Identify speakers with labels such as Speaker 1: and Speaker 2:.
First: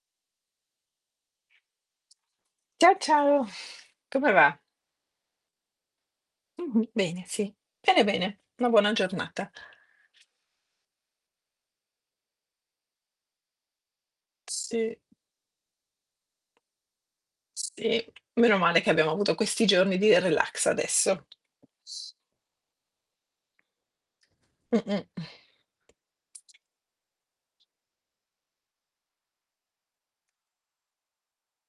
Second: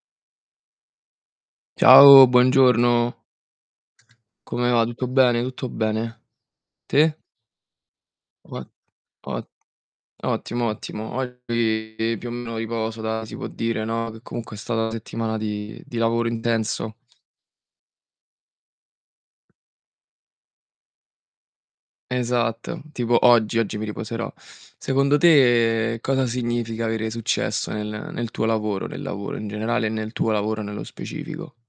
Speaker 1: Ciao,
Speaker 2: Ciao,
Speaker 1: buongiorno.
Speaker 2: ciao. Come va?
Speaker 1: Come va? Tutto bene, tutto bene.
Speaker 2: Mh-mh.
Speaker 1: Te?
Speaker 2: Bene, sì. Bene, bene,
Speaker 1: Qua
Speaker 2: una buona
Speaker 1: O
Speaker 2: giornata.
Speaker 1: ottimo, ottimo. Oggi, più o meno, riposo da si può dire, no, che comunque è stata una
Speaker 2: Sì.
Speaker 1: settimana di di lavoro intenso.
Speaker 2: Sì. Meno male che abbiamo avuto questi giorni di relax adesso. S
Speaker 1: Esatto, tipo oggi, oggi mi riposerò.
Speaker 2: Mh-mh.
Speaker 1: Secondo te, cosa significa avere successo nel nel tuo lavoro, nel lavoro in generale e nel tuo lavoro nello specifico?